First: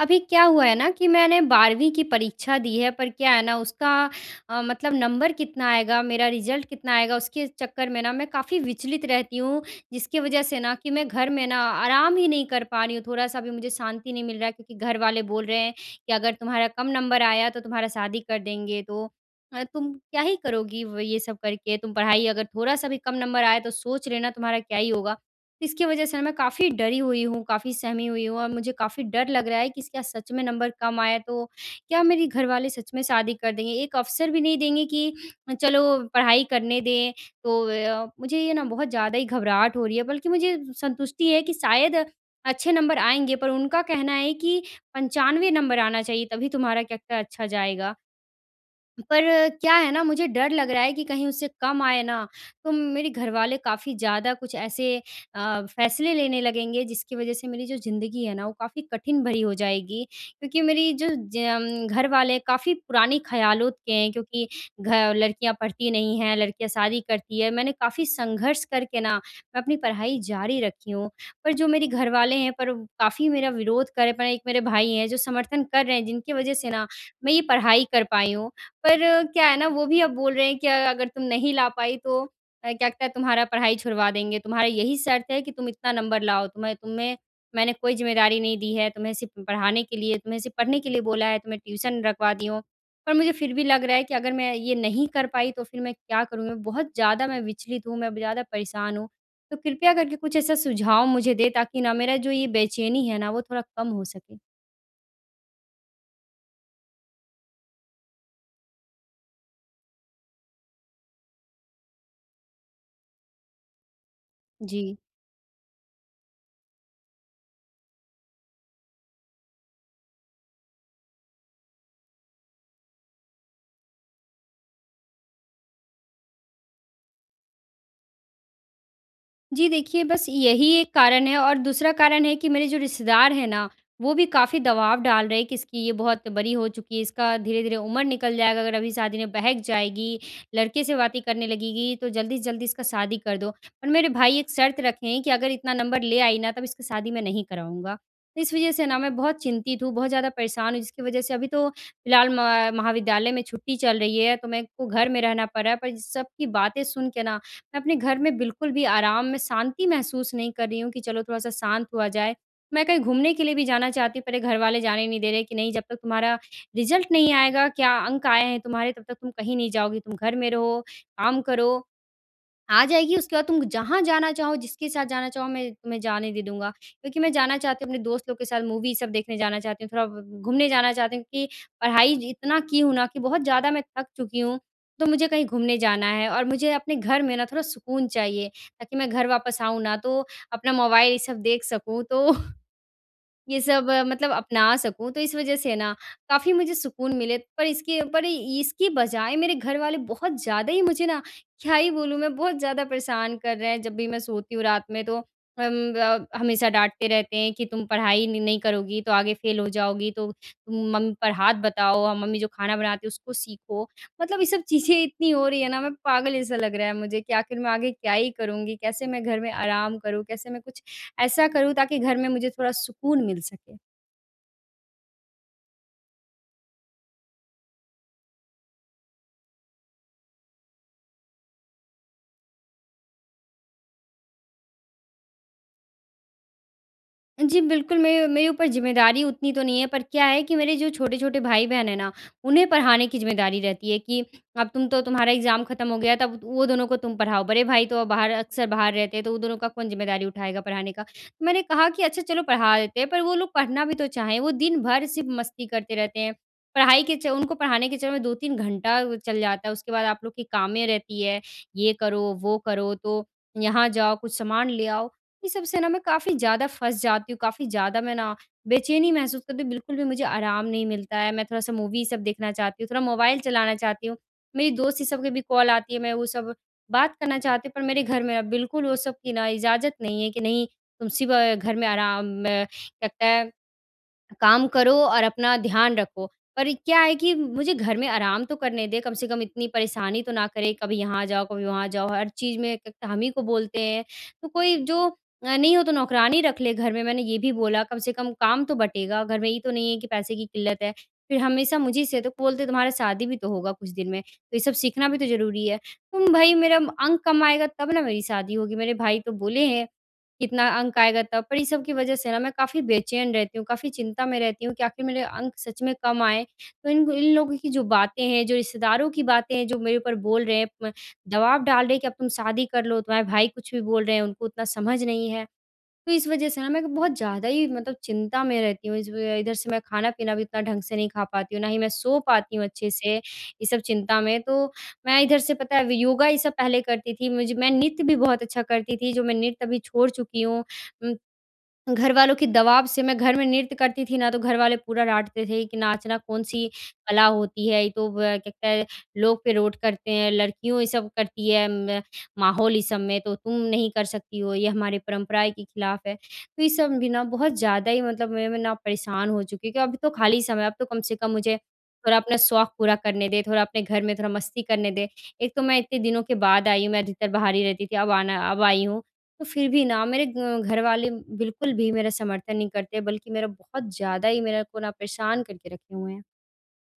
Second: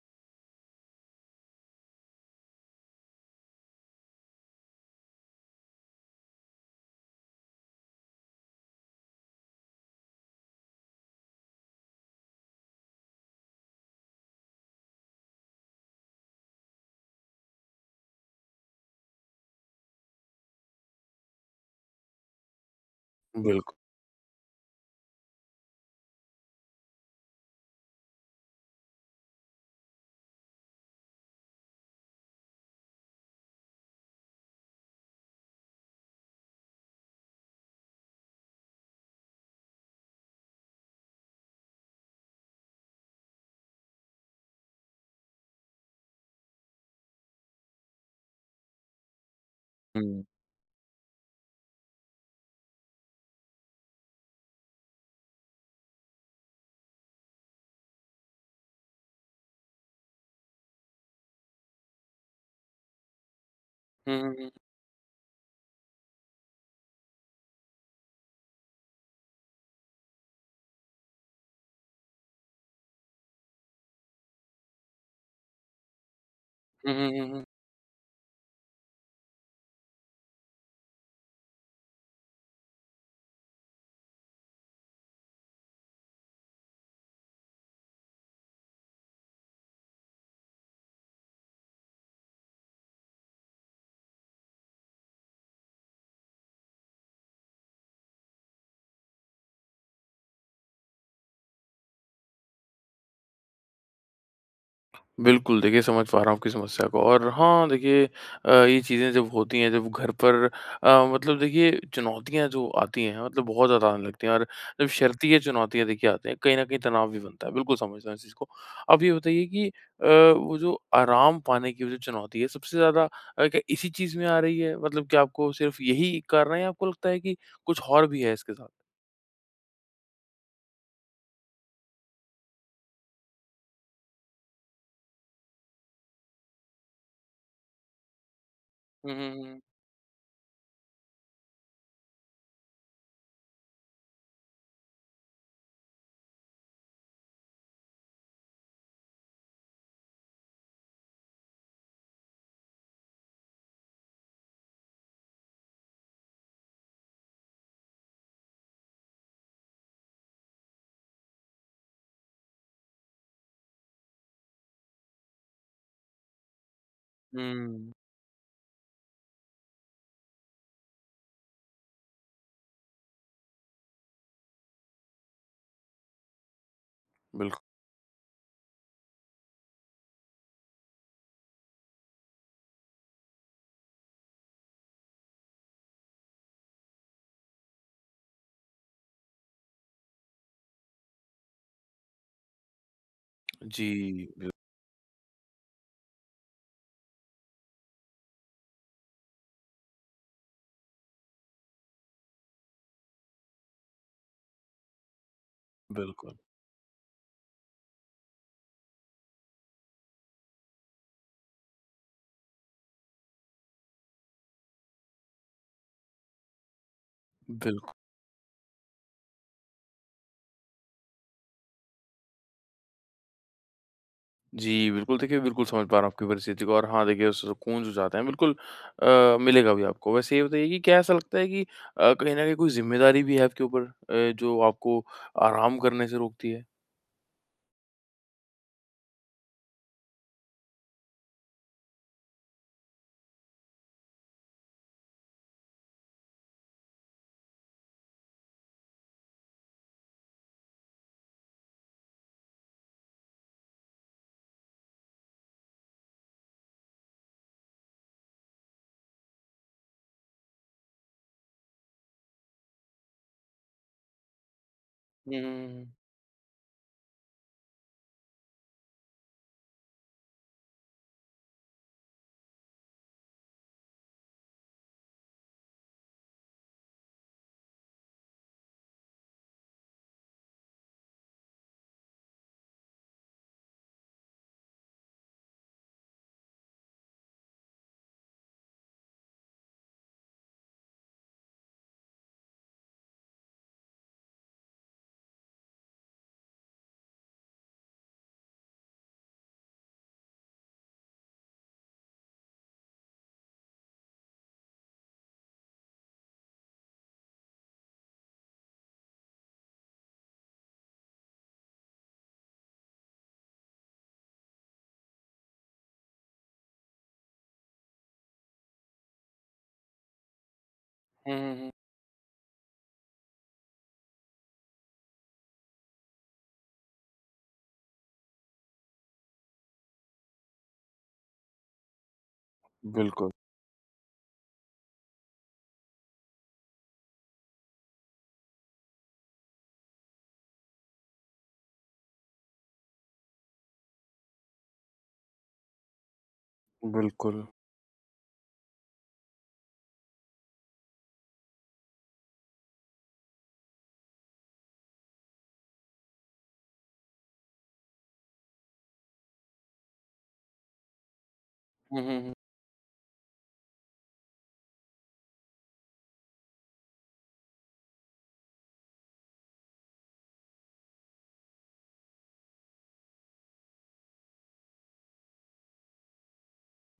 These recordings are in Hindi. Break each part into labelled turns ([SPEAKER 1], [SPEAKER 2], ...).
[SPEAKER 1] अभी क्या हुआ है ना कि मैंने 12वीं की परीक्षा दी है, पर क्या है ना उसका मतलब नंबर कितना आएगा, मेरा रिज़ल्ट कितना आएगा, उसके चक्कर में ना मैं काफ़ी विचलित रहती हूँ। जिसकी वज़ह से ना कि मैं घर में ना आराम ही नहीं कर पा रही हूँ, थोड़ा-सा भी मुझे शांति नहीं मिल रहा है, क्योंकि घर वाले बोल रहे हैं कि अगर तुम्हारा कम नंबर आया तो तुम्हारा शादी कर देंगे। तो तुम क्या ही करोगी व ये सब करके? तुम पढ़ाई अगर थोड़ा-सा भी कम नंबर आया तो
[SPEAKER 2] बिल्कुल।
[SPEAKER 1] सोच लेना तुम्हारा क्या ही होगा। इसकी वजह से ना मैं काफ़ी डरी हुई हूँ, काफ़ी सहमी हुई हूँ और मुझे काफ़ी डर लग रहा है कि क्या सच में नंबर कम आया तो क्या मेरे घरवाले सच में शादी कर देंगे? एक अवसर भी नहीं देंगे कि चलो पढ़ाई करने दें। तो मुझे ये ना बहुत ज़्यादा ही घबराहट हो रही है, बल्कि मुझे संतुष्टि है कि शायद अच्छे नंबर आएँगे, पर उनका कहना है कि 95 नंबर आना चाहिए, तभी तुम्हारा क्या-क्या अच्छा जाएगा। पर क्या है ना,
[SPEAKER 2] हुँ।
[SPEAKER 1] मुझे डर लग रहा है कि कहीं उससे कम आए ना, तो मेरे घरवाले काफ़ी ज़्यादा कुछ ऐसे फैसले लेने लगेंगे, जिसकी वज़ह से मेरी जो ज़िंदगी है ना वो काफ़ी कठिन भरी हो जाएगी। क्योंकि मेरी जो घरवाले काफ़ी पुराने ख़्यालों के हैं,
[SPEAKER 2] हुँ, हुँ,
[SPEAKER 1] क्योंकि
[SPEAKER 2] हुँ।
[SPEAKER 1] घ लड़कियाँ पढ़ती नहीं हैं, लड़कियाँ शादी करती है। मैंने काफ़ी संघर्ष करके ना मैं अपनी पढ़ाई जारी रखी हूँ। पर जो मेरे घरवाले हैं, पर काफ़ी मेरा विरोध कर रहे हैं। पर एक मेरे भाई हैं जो समर्थन कर रहे हैं, जिनकी वज़ह से ना
[SPEAKER 2] हुँ, हुँ, हुँ,
[SPEAKER 1] मैं ये
[SPEAKER 2] हुँ।
[SPEAKER 1] पढ़ाई कर पाई हूँ। पर क्या है ना, वो भी अब बोल रहे हैं कि अगर तुम नहीं ला पाई तो क्या कहता है, तुम्हारा पढ़ाई छुड़वा देंगे, तुम्हारा यही शर्त है कि तुम इतना नंबर लाओ, तुम्हें तुम्हें मैंने कोई ज़िम्मेदारी नहीं दी है, तुम्हें सिर्फ़ पढ़ाने के लिए, तुम्हें सिर्फ़ पढ़ने के लिए बोला है, तुम्हें ट्यूशन रखवा दी हूँ। पर मुझे फिर भी लग रहा है कि अगर मैं ये नहीं कर पाई तो फिर मैं क्या करूँगी? मैं बहुत ज़्यादा मैं विचलित हूँ, मैं ज़्यादा परेशान हूँ। तो कृपया करके कुछ ऐसा सुझाव मुझे दें, ताकि ना मेरा जो ये बेचैनी है ना, वो थोड़ा कम हो सके।
[SPEAKER 2] बिल्कुल, देखिए समझ पा रहा हूँ आपकी समस्या को। और हाँ, देखिए ये चीज़ें जब होती हैं, जब घर पर मतलब देखिए चुनौतियाँ जो आती हैं, मतलब बहुत ज़्यादा आने लगती हैं। और
[SPEAKER 1] जी।
[SPEAKER 2] जब शर्ती ये चुनौतियाँ देखिए आती हैं, कहीं न कहीं तनाव भी बनता है। बिल्कुल समझता हूँ इस चीज़ को। आप ये बताइए कि वो जो आराम पाने की, वो जो चुनौती है, सबसे ज़्यादा क्या इसी चीज़ में आ रही है? मतलब क्या आपको सिर्फ़ यही कारण है, या आपको लगता है कि कुछ और भी है इसके साथ?
[SPEAKER 1] जी, देखिए, बस यही एक कारण है और दूसरा कारण है कि मेरे जो रिश्तेदार हैं ना, वो भी काफ़ी दबाव डाल रहे हैं कि इसकी ये बहुत बड़ी हो चुकी है, इसका धीरे-धीरे उम्र निकल जाएगा, अगर अभी
[SPEAKER 2] हुँ,
[SPEAKER 1] शादी
[SPEAKER 2] हुँ,
[SPEAKER 1] में
[SPEAKER 2] हुँ।
[SPEAKER 1] बहक जाएगी, लड़के से बातें करने लगेगी, तो जल्दी से जल्दी इसका शादी कर दो। पर मेरे भाई एक शर्त रखे हैं कि अगर इतना नंबर ले आई ना, तब इसकी शादी मैं नहीं कराऊँगा। तो इस वज़ह से ना मैं बहुत चिंतित हूँ, बहुत ज़्यादा परेशान हूँ, जिसकी वज़ह से अभी तो फ़िलहाल म महाविद्यालय में छुट्टी चल रही है, तो मेरे को घर में रहना पड़ रहा है, पर सबकी बातें सुन के ना मैं अपने घर में बिल्कुल भी आराम में शांति महसूस नहीं कर रही हूँ कि चलो थोड़ा-सा शांत हुआ जाए। मैं कहीं घूमने के लिए भी जाना चाहती हूँ, पर ये घरवाले जाने नहीं दे रहे कि नहीं, जब तक तुम्हारा रिज़ल्ट नहीं आएगा,
[SPEAKER 2] हुँ।
[SPEAKER 1] क्या अंक आए हैं तुम्हारे, तब तक तुम कहीं नहीं जाओगी, तुम घर में रहो, काम करो। आ जाएगी उसके बाद तुम जहाँ जाना चाहो, जिसके साथ जाना चाहो, मैं तुम्हें जाने दे दूँगा। क्योंकि मैं जाना
[SPEAKER 2] बिल्कुल।
[SPEAKER 1] चाहती हूँ, अपने दोस्त लोग के साथ मूवी सब देखने जाना चाहती हूँ, थोड़ा ब घूमने जाना चाहती हूँ, कि पढ़ाई इतना की हूँ ना कि बहुत ज़्यादा मैं थक चुकी हूँ। तो मुझे कहीं घूमने जाना है और मुझे अपने घर में ना थोड़ा सुकून चाहिए, ताकि मैं घर वापस आऊँ ना तो अपना मोबाइल ये सब देख सकूँ, तो ये सब
[SPEAKER 2] जी,
[SPEAKER 1] मतलब
[SPEAKER 2] बिल्कुल।
[SPEAKER 1] अपना सकूँ, तो इस वज़ह से ना काफ़ी मुझे सुकून मिले। पर इसके पर इसकी बजाय मेरे घरवाले बहुत ज़्यादा ही मुझे ना, क्या ही बोलूँ मैं, बहुत ज़्यादा परेशान कर रहे हैं। जब भी मैं सोती हूँ रात में, तो अम, ब
[SPEAKER 2] बिल्कुल,
[SPEAKER 1] हमेशा डाँटते रहते हैं कि तुम पढ़ाई नहीं नहीं करोगी तो आगे फ़ेल हो जाओगी, तो तुम मम्मी पर हाथ बताओ और मम्मी जो खाना बनाती है उसको सीखो। मतलब ये सब चीज़ें इतनी हो रही है ना, मैं पागल जैसा लग रहा है मुझे कि आखिर मैं आगे
[SPEAKER 2] बिल्कुल।
[SPEAKER 1] क्या ही करूँगी? कैसे मैं घर में आराम करूँ? कैसे मैं कुछ ऐसा करूँ ताकि घर में मुझे थोड़ा सुकून मिल सके?
[SPEAKER 2] जी, बिल्कुल देखिए, बिल्कुल समझ पा रहा हूँ आपकी परिस्थिति को। और हाँ, देखिए उस सुकून जो चाहते हैं, बिल्कुल मिलेगा भी आपको। वैसे ये बताइए कि क्या ऐसा लगता है कि कहीं न कहीं कोई ज़िम्मेदारी भी है आपके ऊपर, जो आपको आराम करने से रोकती है?
[SPEAKER 1] जी, बिल्कुल, मेरे मेरे ऊपर ज़िम्मेदारी उतनी तो नहीं है, पर क्या है कि मेरे जो छोटे-छोटे भाई-बहन हैं ना, उन्हें पढ़ाने की ज़िम्मेदारी रहती है कि अब तुम तो, तुम्हारा एग्ज़ाम ख़त्म हो गया, तब वो दोनों को तुम पढ़ाओ। बड़े भाई तो अब बाहर, अक्सर बाहर रहते हैं, तो वो दोनों का कौन ज़िम्मेदारी उठाएगा पढ़ाने का। तो मैंने कहा कि अच्छा चलो पढ़ा देते हैं, पर वो लोग पढ़ना भी तो चाहें, वो दिन भर सिर्फ़ मस्ती करते रहते हैं। पढ़ाई के च उनको पढ़ाने के चक्कर में 2-3 घंटा वो चल जाता है, उसके बाद आप लोग की कामें रहती है, ये करो, वो करो, तो यहाँ जाओ, कुछ सामान ले आओ।
[SPEAKER 2] हुँ, हुँ,
[SPEAKER 1] इन सब
[SPEAKER 2] हुँ,
[SPEAKER 1] से ना
[SPEAKER 2] हुँ।
[SPEAKER 1] मैं काफ़ी ज़्यादा फँस जाती हूँ, काफ़ी ज़्यादा मैं ना बेचैनी महसूस करती हूँ, बिल्कुल भी मुझे आराम नहीं मिलता है। मैं थोड़ा-सा मूवी सब देखना चाहती हूँ, थोड़ा मोबाइल चलाना चाहती हूँ। मेरी दोस्त ये सब की भी कॉल आती है, मैं वो सब बात करना चाहती हूँ, पर मेरे घर में ना बिल्कुल वो सब की ना इजाज़त नहीं है कि नहीं, तुम सिर्फ़ घर में आराम में, लगता है, काम करो और अपना ध्यान रखो। पर क्या है कि मुझे घर में आराम तो करने दें, कम से कम इतनी परेशानी तो ना करे, कभी यहाँ जाओ, कभी वहाँ जाओ, हर चीज़ में एक हम ही को बोलते हैं। तो कोई जो नहीं हो तो नौकरानी रख ले घर में, मैंने ये भी बोला, कम से कम काम तो बँटेगा, घर में ये तो नहीं है कि पैसे की किल्लत है। फिर हमेशा मुझे से तो बोलते, तुम्हारा शादी भी तो होगा कुछ दिन में, तो ये सब सीखना भी तो ज़रूरी है। तुम भई, मेरा अंक कम आएगा तब ना मेरी शादी होगी, मेरे भाई तो बोले हैं। कितना अंक आएगा तब। पर इस सब की वजह से ना मैं काफ़ी बेचैन रहती हूँ, काफ़ी चिंता में रहती हूँ कि आखिर मेरे अंक सच में कम आएँ। तो इन इन लोगों की जो बातें हैं, जो रिश्तेदारों की बातें हैं, जो मेरे ऊपर बोल रहे हैं, म
[SPEAKER 2] हुँ, हुँ,
[SPEAKER 1] दबाव
[SPEAKER 2] हुँ।
[SPEAKER 1] डाल रहे हैं कि अब तुम शादी कर लो, तुम्हारे भाई कुछ भी बोल रहे हैं, उनको उतना समझ नहीं है। तो इस वज़ह से ना मैं बहुत ज़्यादा ही, मतलब चिंता में रहती हूँ। इस व इधर से मैं खाना-पीना भी उतना ढंग से नहीं खा पाती हूँ, ना ही मैं सो पाती हूँ अच्छे से,
[SPEAKER 2] बिल्कुल,
[SPEAKER 1] ये सब चिंता में। तो मैं इधर से, पता है, व योगा ये सब पहले करती थी, मुझे मैं नृत्य भी बहुत अच्छा करती थी, जो मैं नृत्य अभी छोड़ चुकी हूँ। उम, घरवालों के दबाव से मैं घर में नृत्य करती थी ना, तो घरवाले पूरा डाँटते थे कि नाचना कौन-सी कला
[SPEAKER 2] बिल्कुल।
[SPEAKER 1] होती है, ये तो ब क्या कहता है, लोग पे रोट करते हैं, लड़कियों ये सब करती है, म माहौल इस सब में, तो तुम नहीं कर सकती हो, ये हमारी परंपराएँ के खिलाफ है। तो ये सब भी ना बहुत ज़्यादा ही, मतलब मैं ना परेशान हो चुकी हूँ कि अब तो खाली समय है, अब तो कम से कम मुझे
[SPEAKER 2] हुँ,
[SPEAKER 1] थोड़ा
[SPEAKER 2] हुँ, हुँ।
[SPEAKER 1] अपना शौक पूरा करने दें, थोड़ा अपने घर में थोड़ा मस्ती करने दें। एक तो मैं इतने दिनों के बाद आई हूँ, मैं अधिकतर बाहर ही रहती थी, अब आई हूँ, तो फिर भी ना मेरे ग घर वाले बिल्कुल भी मेरा समर्थन नहीं करते, बल्कि मेरा बहुत ज़्यादा ही मेरे को ना परेशान करके रखे हुए हैं।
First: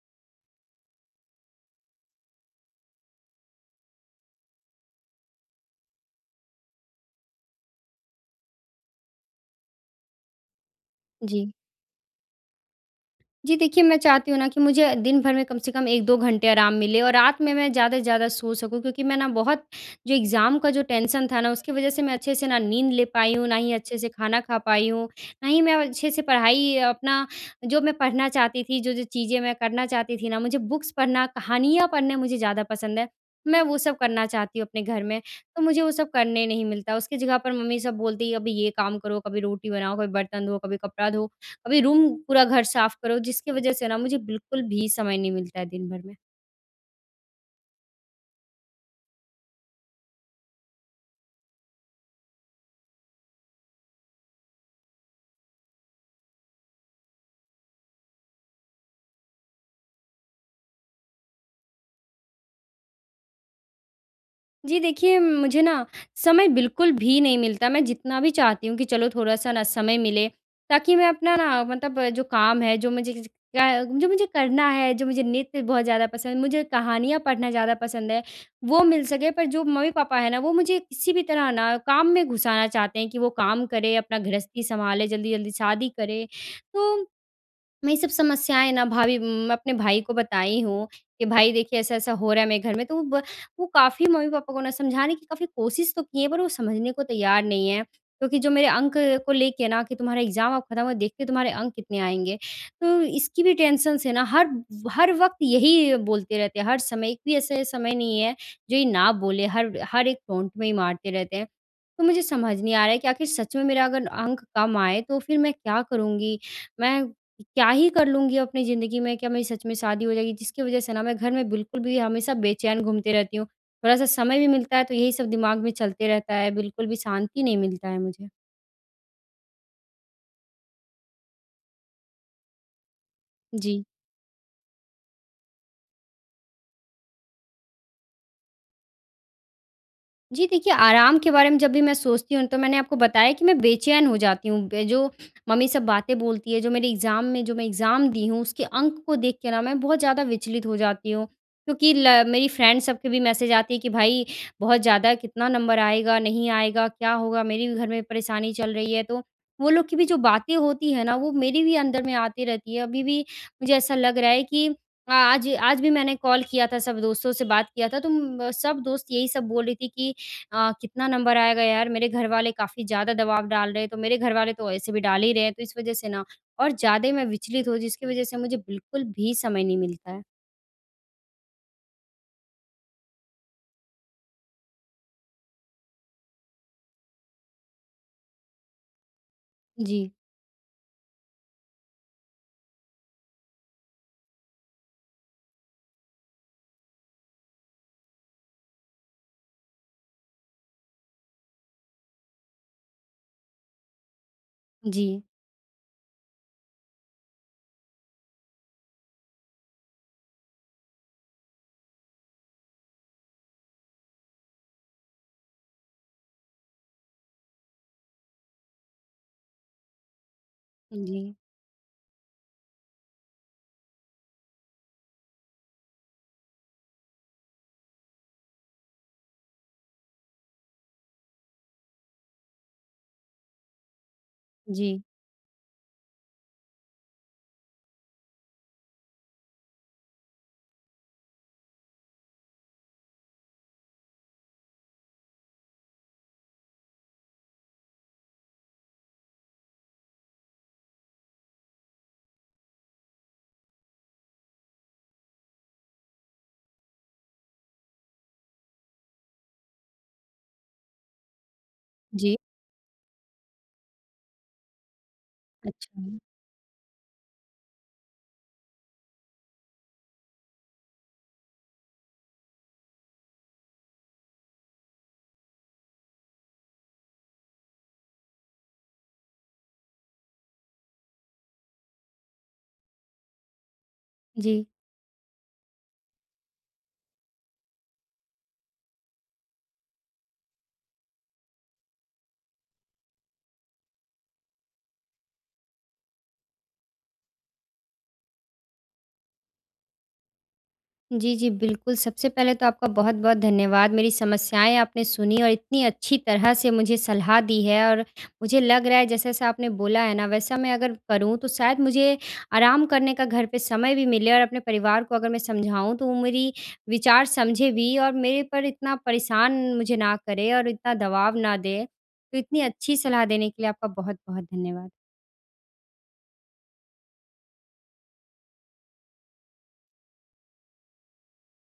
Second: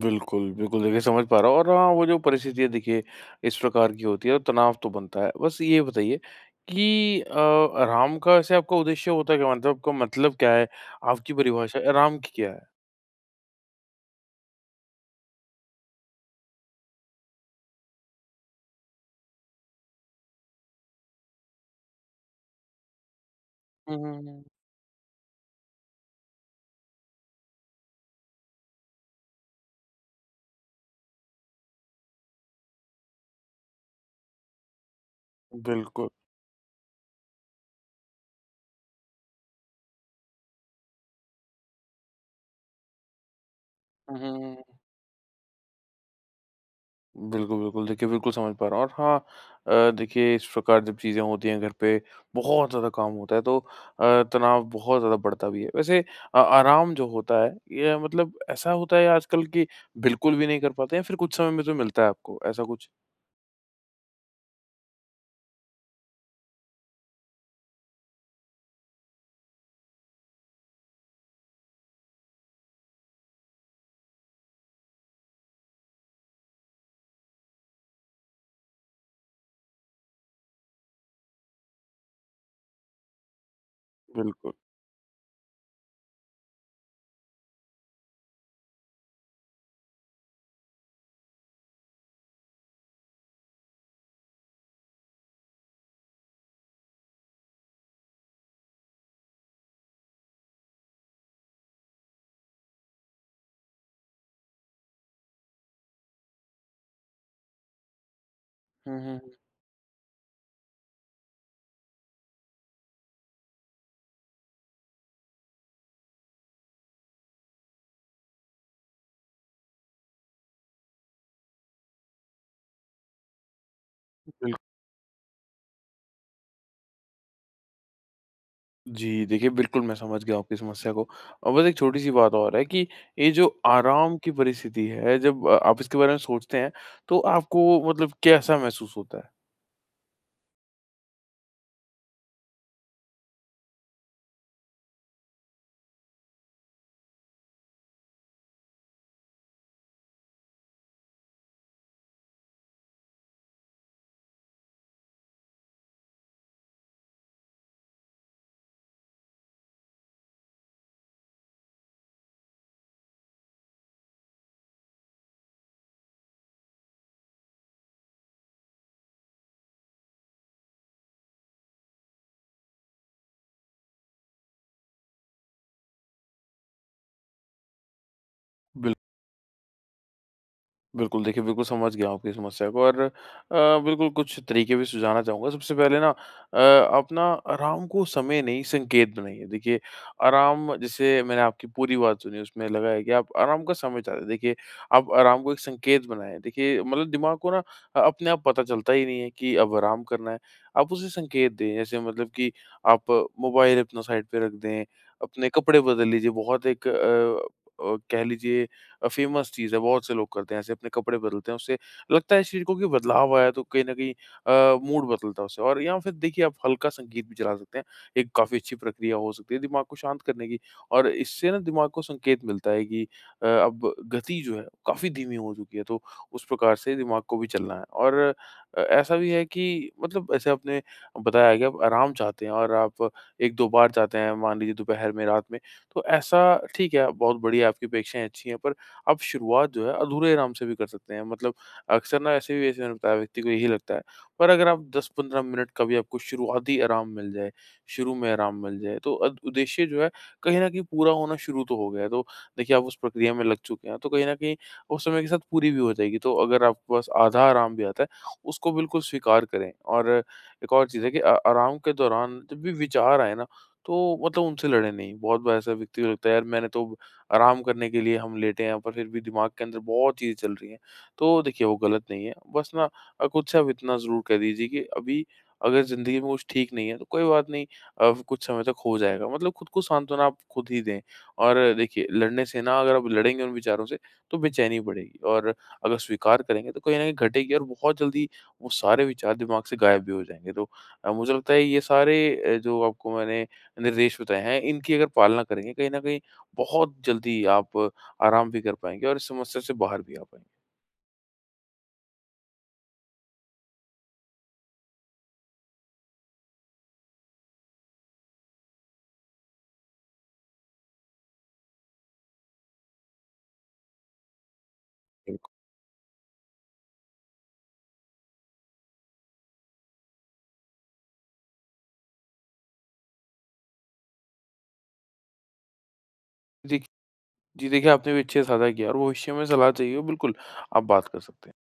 [SPEAKER 2] बिल्कुल, बिल्कुल। देखिए समझ पा रहा हूँ। और हाँ, वो जो परिस्थितियाँ देखिए इस प्रकार की होती है, और तनाव तो बनता है। बस ये बताइए कि आराम का ऐसे आपका उद्देश्य होता है क्या? मतलब आपका मतलब क्या है? आपकी
[SPEAKER 1] जी।
[SPEAKER 2] परिभाषा आराम की क्या है?
[SPEAKER 1] जी, देखिए, मैं चाहती हूँ ना कि मुझे दिन भर में कम से कम 1-2 घंटे आराम मिले और रात में मैं ज़्यादा से ज़्यादा सो सकूँ, क्योंकि मैं ना बहुत, जो एग्ज़ाम का जो टेंशन था ना उसकी वज़ह से मैं अच्छे से ना नींद ले पाई हूँ, ना ही
[SPEAKER 2] हुँ,
[SPEAKER 1] अच्छे से
[SPEAKER 2] हुँ,
[SPEAKER 1] खाना
[SPEAKER 2] हुँ।
[SPEAKER 1] खा पाई हूँ, ना ही मैं अच्छे से पढ़ाई अपना, जो मैं पढ़ना चाहती थी, जो-जो चीज़ें मैं करना चाहती थी ना, मुझे बुक्स पढ़ना, कहानियाँ पढ़ना मुझे ज़्यादा पसंद है। मैं वो सब करना चाहती हूँ अपने घर में, तो मुझे वो
[SPEAKER 2] बिल्कुल।
[SPEAKER 1] सब करने नहीं मिलता। उसकी जगह पर मम्मी सब बोलती है, "अभी ये काम करो, कभी रोटी बनाओ, कभी बर्तन धो, कभी कपड़ा धो।" अभी रूम, पूरा घर साफ करो, जिसकी वजह से ना
[SPEAKER 2] हुँ,
[SPEAKER 1] मुझे
[SPEAKER 2] हुँ,
[SPEAKER 1] बिल्कुल
[SPEAKER 2] हुँ।
[SPEAKER 1] भी समय नहीं मिलता है दिन भर में।
[SPEAKER 2] बिल्कुल, बिल्कुल। देखिए, बिल्कुल समझ पा रहा हूँ। और हाँ, देखिए इस प्रकार जब चीज़ें होती हैं घर पे, बहुत ज़्यादा काम होता है, तो तनाव बहुत ज़्यादा बढ़ता भी है। वैसे आराम जो होता है, ये मतलब ऐसा होता है आजकल कि बिल्कुल भी नहीं कर पाते, या फिर कुछ समय में तो मिलता है आपको ऐसा कुछ?
[SPEAKER 1] जी देखिए, मुझे ना समय बिल्कुल भी नहीं मिलता, मैं जितना भी चाहती हूँ कि चलो थोड़ा-सा ना समय मिले ताकि मैं अपना ना मतलब जो काम है, जो मुझे ज क्या जो मुझे करना है, जो मुझे नृत्य बहुत ज़्यादा पसंद है, मुझे कहानियाँ पढ़ना ज़्यादा पसंद है, वो मिल सके। पर जो मम्मी-पापा हैं ना, वो मुझे किसी भी तरह ना काम में घुसाना चाहते हैं कि वो काम करे, अपना
[SPEAKER 2] बिल्कुल।
[SPEAKER 1] गृहस्थी सँभाले, जल्दी-जल्दी शादी करे। तो मैं ये सब समस्याएँ ना भाभी म अपने भाई को बताई हूँ, कि भाई देखिए ऐसा-ऐसा हो रहा है मेरे घर में, वो काफ़ी मम्मी-पापा को ना समझाने की काफ़ी कोशिश तो की है, पर वो समझने को तैयार नहीं है। क्योंकि जो मेरे अंक को लेके ना कि तुम्हारा एग्ज़ाम अब खत्म हो देखते हैं तुम्हारे अंक कितने आएँगे। तो इसकी भी टेंशन से ना हर हर वक़्त यही बोलते रहते हैं, हर समय एक भी ऐसा समय नहीं है, जो ये
[SPEAKER 2] हुँ,
[SPEAKER 1] ना
[SPEAKER 2] हुँ, हुँ।
[SPEAKER 1] बोले, हर हर एक टोंट में ही मारते रहते हैं। तो मुझे समझ नहीं आ रहा है कि आखिर सच में मेरा अगर अंक कम आए, तो फिर मैं क्या करूँगी? मैं कि क्या ही कर लूँगी अपनी ज़िंदगी में, क्या मेरी सच में शादी हो जाएगी? जिसकी वज़ह से ना मैं घर में बिल्कुल भी हमेशा बेचैन घूमती रहती हूँ। थोड़ा-सा समय भी
[SPEAKER 2] बिल्क
[SPEAKER 1] मिलता है तो यही सब दिमाग में चलते रहता है, बिल्कुल भी शांति नहीं मिलता है मुझे।
[SPEAKER 2] जी, देखिए बिल्कुल मैं समझ गया आपकी समस्या को। और बस एक छोटी-सी बात और है कि ये जो
[SPEAKER 1] जी।
[SPEAKER 2] आराम की परिस्थिति है, जब आप इसके बारे में सोचते हैं, तो आपको मतलब कैसा महसूस होता है?
[SPEAKER 1] जी, देखिए आराम के बारे में जब भी मैं सोचती हूँ तो मैंने आपको बताया कि मैं बेचैन हो जाती हूँ। बे जो मम्मी सब बातें बोलती है, जो मेरे एग्ज़ाम में जो मैं एग्ज़ाम दी हूँ उसके अंक को देख के ना मैं बहुत ज़्यादा विचलित हो जाती हूँ। क्योंकि ल मेरी फ्रेंड सबके भी मैसेज आती है कि भाई बहुत ज़्यादा कितना नंबर आएगा, नहीं आएगा, क्या होगा? मेरी भी घर में परेशानी चल रही है। तो वो लोग की भी जो बातें होती है ना वो मेरे भी अंदर में आती रहती है। अभी भी मुझे ऐसा लग रहा है कि आज आज भी मैंने कॉल किया था, सब दोस्तों से बात किया था तो सब दोस्त यही सब बोल रही थी कि कितना नंबर आएगा यार? मेरे घरवाले काफ़ी ज़्यादा दबाव डाल रहे हैं, तो मेरे घरवाले तो ऐसे भी डाल ही रहे हैं, तो इस वज़ह से ना और ज़्यादा ही मैं विचलित हूँ, जिसकी वज़ह से मुझे
[SPEAKER 2] बिल्क
[SPEAKER 1] बिल्कुल भी समय नहीं मिलता है।
[SPEAKER 2] बिल्कुल, देखिए बिल्कुल समझ गया हूँ आपकी समस्या को। और बिल्कुल कुछ तरीके भी सुझाना चाहूँगा। सबसे पहले ना, अ, आप ना आराम को समय नहीं, संकेत बनाइए। देखिए
[SPEAKER 1] जी,
[SPEAKER 2] आराम, जैसे मैंने आपकी पूरी बात सुनी, उसमें लगा है कि आप आराम का समय चाहते हैं। देखिए, आप आराम को एक संकेत बनाएँ। देखिए मतलब दिमाग को ना, अपने आप पता चलता ही नहीं है कि अब आराम करना है। आप उसे संकेत दें, जैसे मतलब कि आप मोबाइल अपना साइड पे रख दें,
[SPEAKER 1] जी,
[SPEAKER 2] अपने कपड़े बदल लीजिए। बहुत एक कह लीजिए फेमस चीज़ है, बहुत से लोग करते हैं, ऐसे अपने कपड़े बदलते हैं, उससे लगता है शरीर को कि बदलाव आया, तो कहीं न कहीं मूड बदलता है उससे। और या फिर देखिए, आप हल्का संगीत भी चला सकते हैं, एक काफ़ी अच्छी प्रक्रिया हो सकती है दिमाग को शांत करने की। और
[SPEAKER 1] जी,
[SPEAKER 2] इससे ना दिमाग को संकेत मिलता है कि अब गति जो है, काफ़ी धीमी हो चुकी है, तो उस प्रकार से दिमाग को भी चलना है। और ऐसा भी है कि मतलब ऐसे आपने बताया है कि आप आराम चाहते हैं, और आप 1-2 बार जाते हैं मान लीजिए,
[SPEAKER 1] जी, जी,
[SPEAKER 2] दोपहर में, रात में। तो ऐसा ठीक है, बहुत बढ़िया, आपकी अपेक्षाएँ अच्छी हैं। पर आप शुरुआत जो है, अधूरे आराम से भी कर सकते हैं। मतलब अक्सर ना, ऐसे भी ऐसे मैंने बताया, व्यक्ति को यही लगता है। पर अगर आप 10-15 मिनट का भी आपको शुरुआती आराम मिल जाए, शुरू में आराम मिल जाए, तो अद उद्देश्य जो है, कहीं न कहीं पूरा होना शुरू तो हो गया है। तो देखिए, आप उस प्रक्रिया में लग चुके हैं, तो कहीं न कहीं उस समय के साथ पूरी भी हो जाएगी। तो अगर आपके पास आधा आराम भी आता है, उसको बिल्कुल स्वीकार करें। और एक और चीज़ है कि आराम के
[SPEAKER 1] जी
[SPEAKER 2] दौरान जब भी विचार आए ना, तो मतलब उनसे लड़ें नहीं। बहुत बार ऐसा व्यक्ति
[SPEAKER 1] अच्छा।
[SPEAKER 2] को लगता है, यार मैंने तो आराम करने के लिए हम लेटे हैं, पर फिर भी दिमाग के अंदर बहुत चीज़ें चल रही हैं। तो देखिए, वो गलत नहीं है। बस ना, खुद से आप इतना ज़रूर कह दीजिए कि अभी अगर ज़िंदगी में कुछ ठीक नहीं है, तो कोई बात नहीं, कुछ समय तक हो जाएगा। मतलब खुद को सांत्वना आप खुद ही दें। और देखिए लड़ने से ना, अगर आप लड़ेंगे उन विचारों से, तो
[SPEAKER 1] जी।
[SPEAKER 2] बेचैनी बढ़ेगी। और अगर स्वीकार करेंगे, तो कहीं न कहीं घटेगी, और बहुत जल्दी वो सारे विचार दिमाग से गायब भी हो जाएँगे। तो मुझे लगता है ये सारे जो आपको मैंने निर्देश बताए हैं, इनकी अगर पालना करेंगे, कहीं न कहीं बहुत जल्दी आप आराम भी कर पाएँगे, और इस समस्या से बाहर भी आ पाएँगे।
[SPEAKER 1] जी, जी, बिल्कुल। सबसे पहले तो आपका बहुत-बहुत धन्यवाद। मेरी समस्याएँ आपने सुनी और इतनी अच्छी तरह से मुझे सलाह दी है और मुझे लग रहा है जैसा-जैसा आपने बोला है ना, वैसा मैं अगर करूँ तो शायद मुझे आराम करने का घर पे समय भी मिले और अपने परिवार को अगर मैं
[SPEAKER 2] बिल्कुल।
[SPEAKER 1] समझाऊँ तो वो मेरी विचार समझे भी और मेरे पर इतना परेशान मुझे ना करे और इतना दबाव ना दे। तो इतनी अच्छी सलाह देने के लिए आपका बहुत-बहुत धन्यवाद।
[SPEAKER 2] देखिए जी देखिए, आपने भी अच्छे से साझा किया। और भविष्य में सलाह चाहिए हो, बिल्कुल आप बात कर सकते हैं।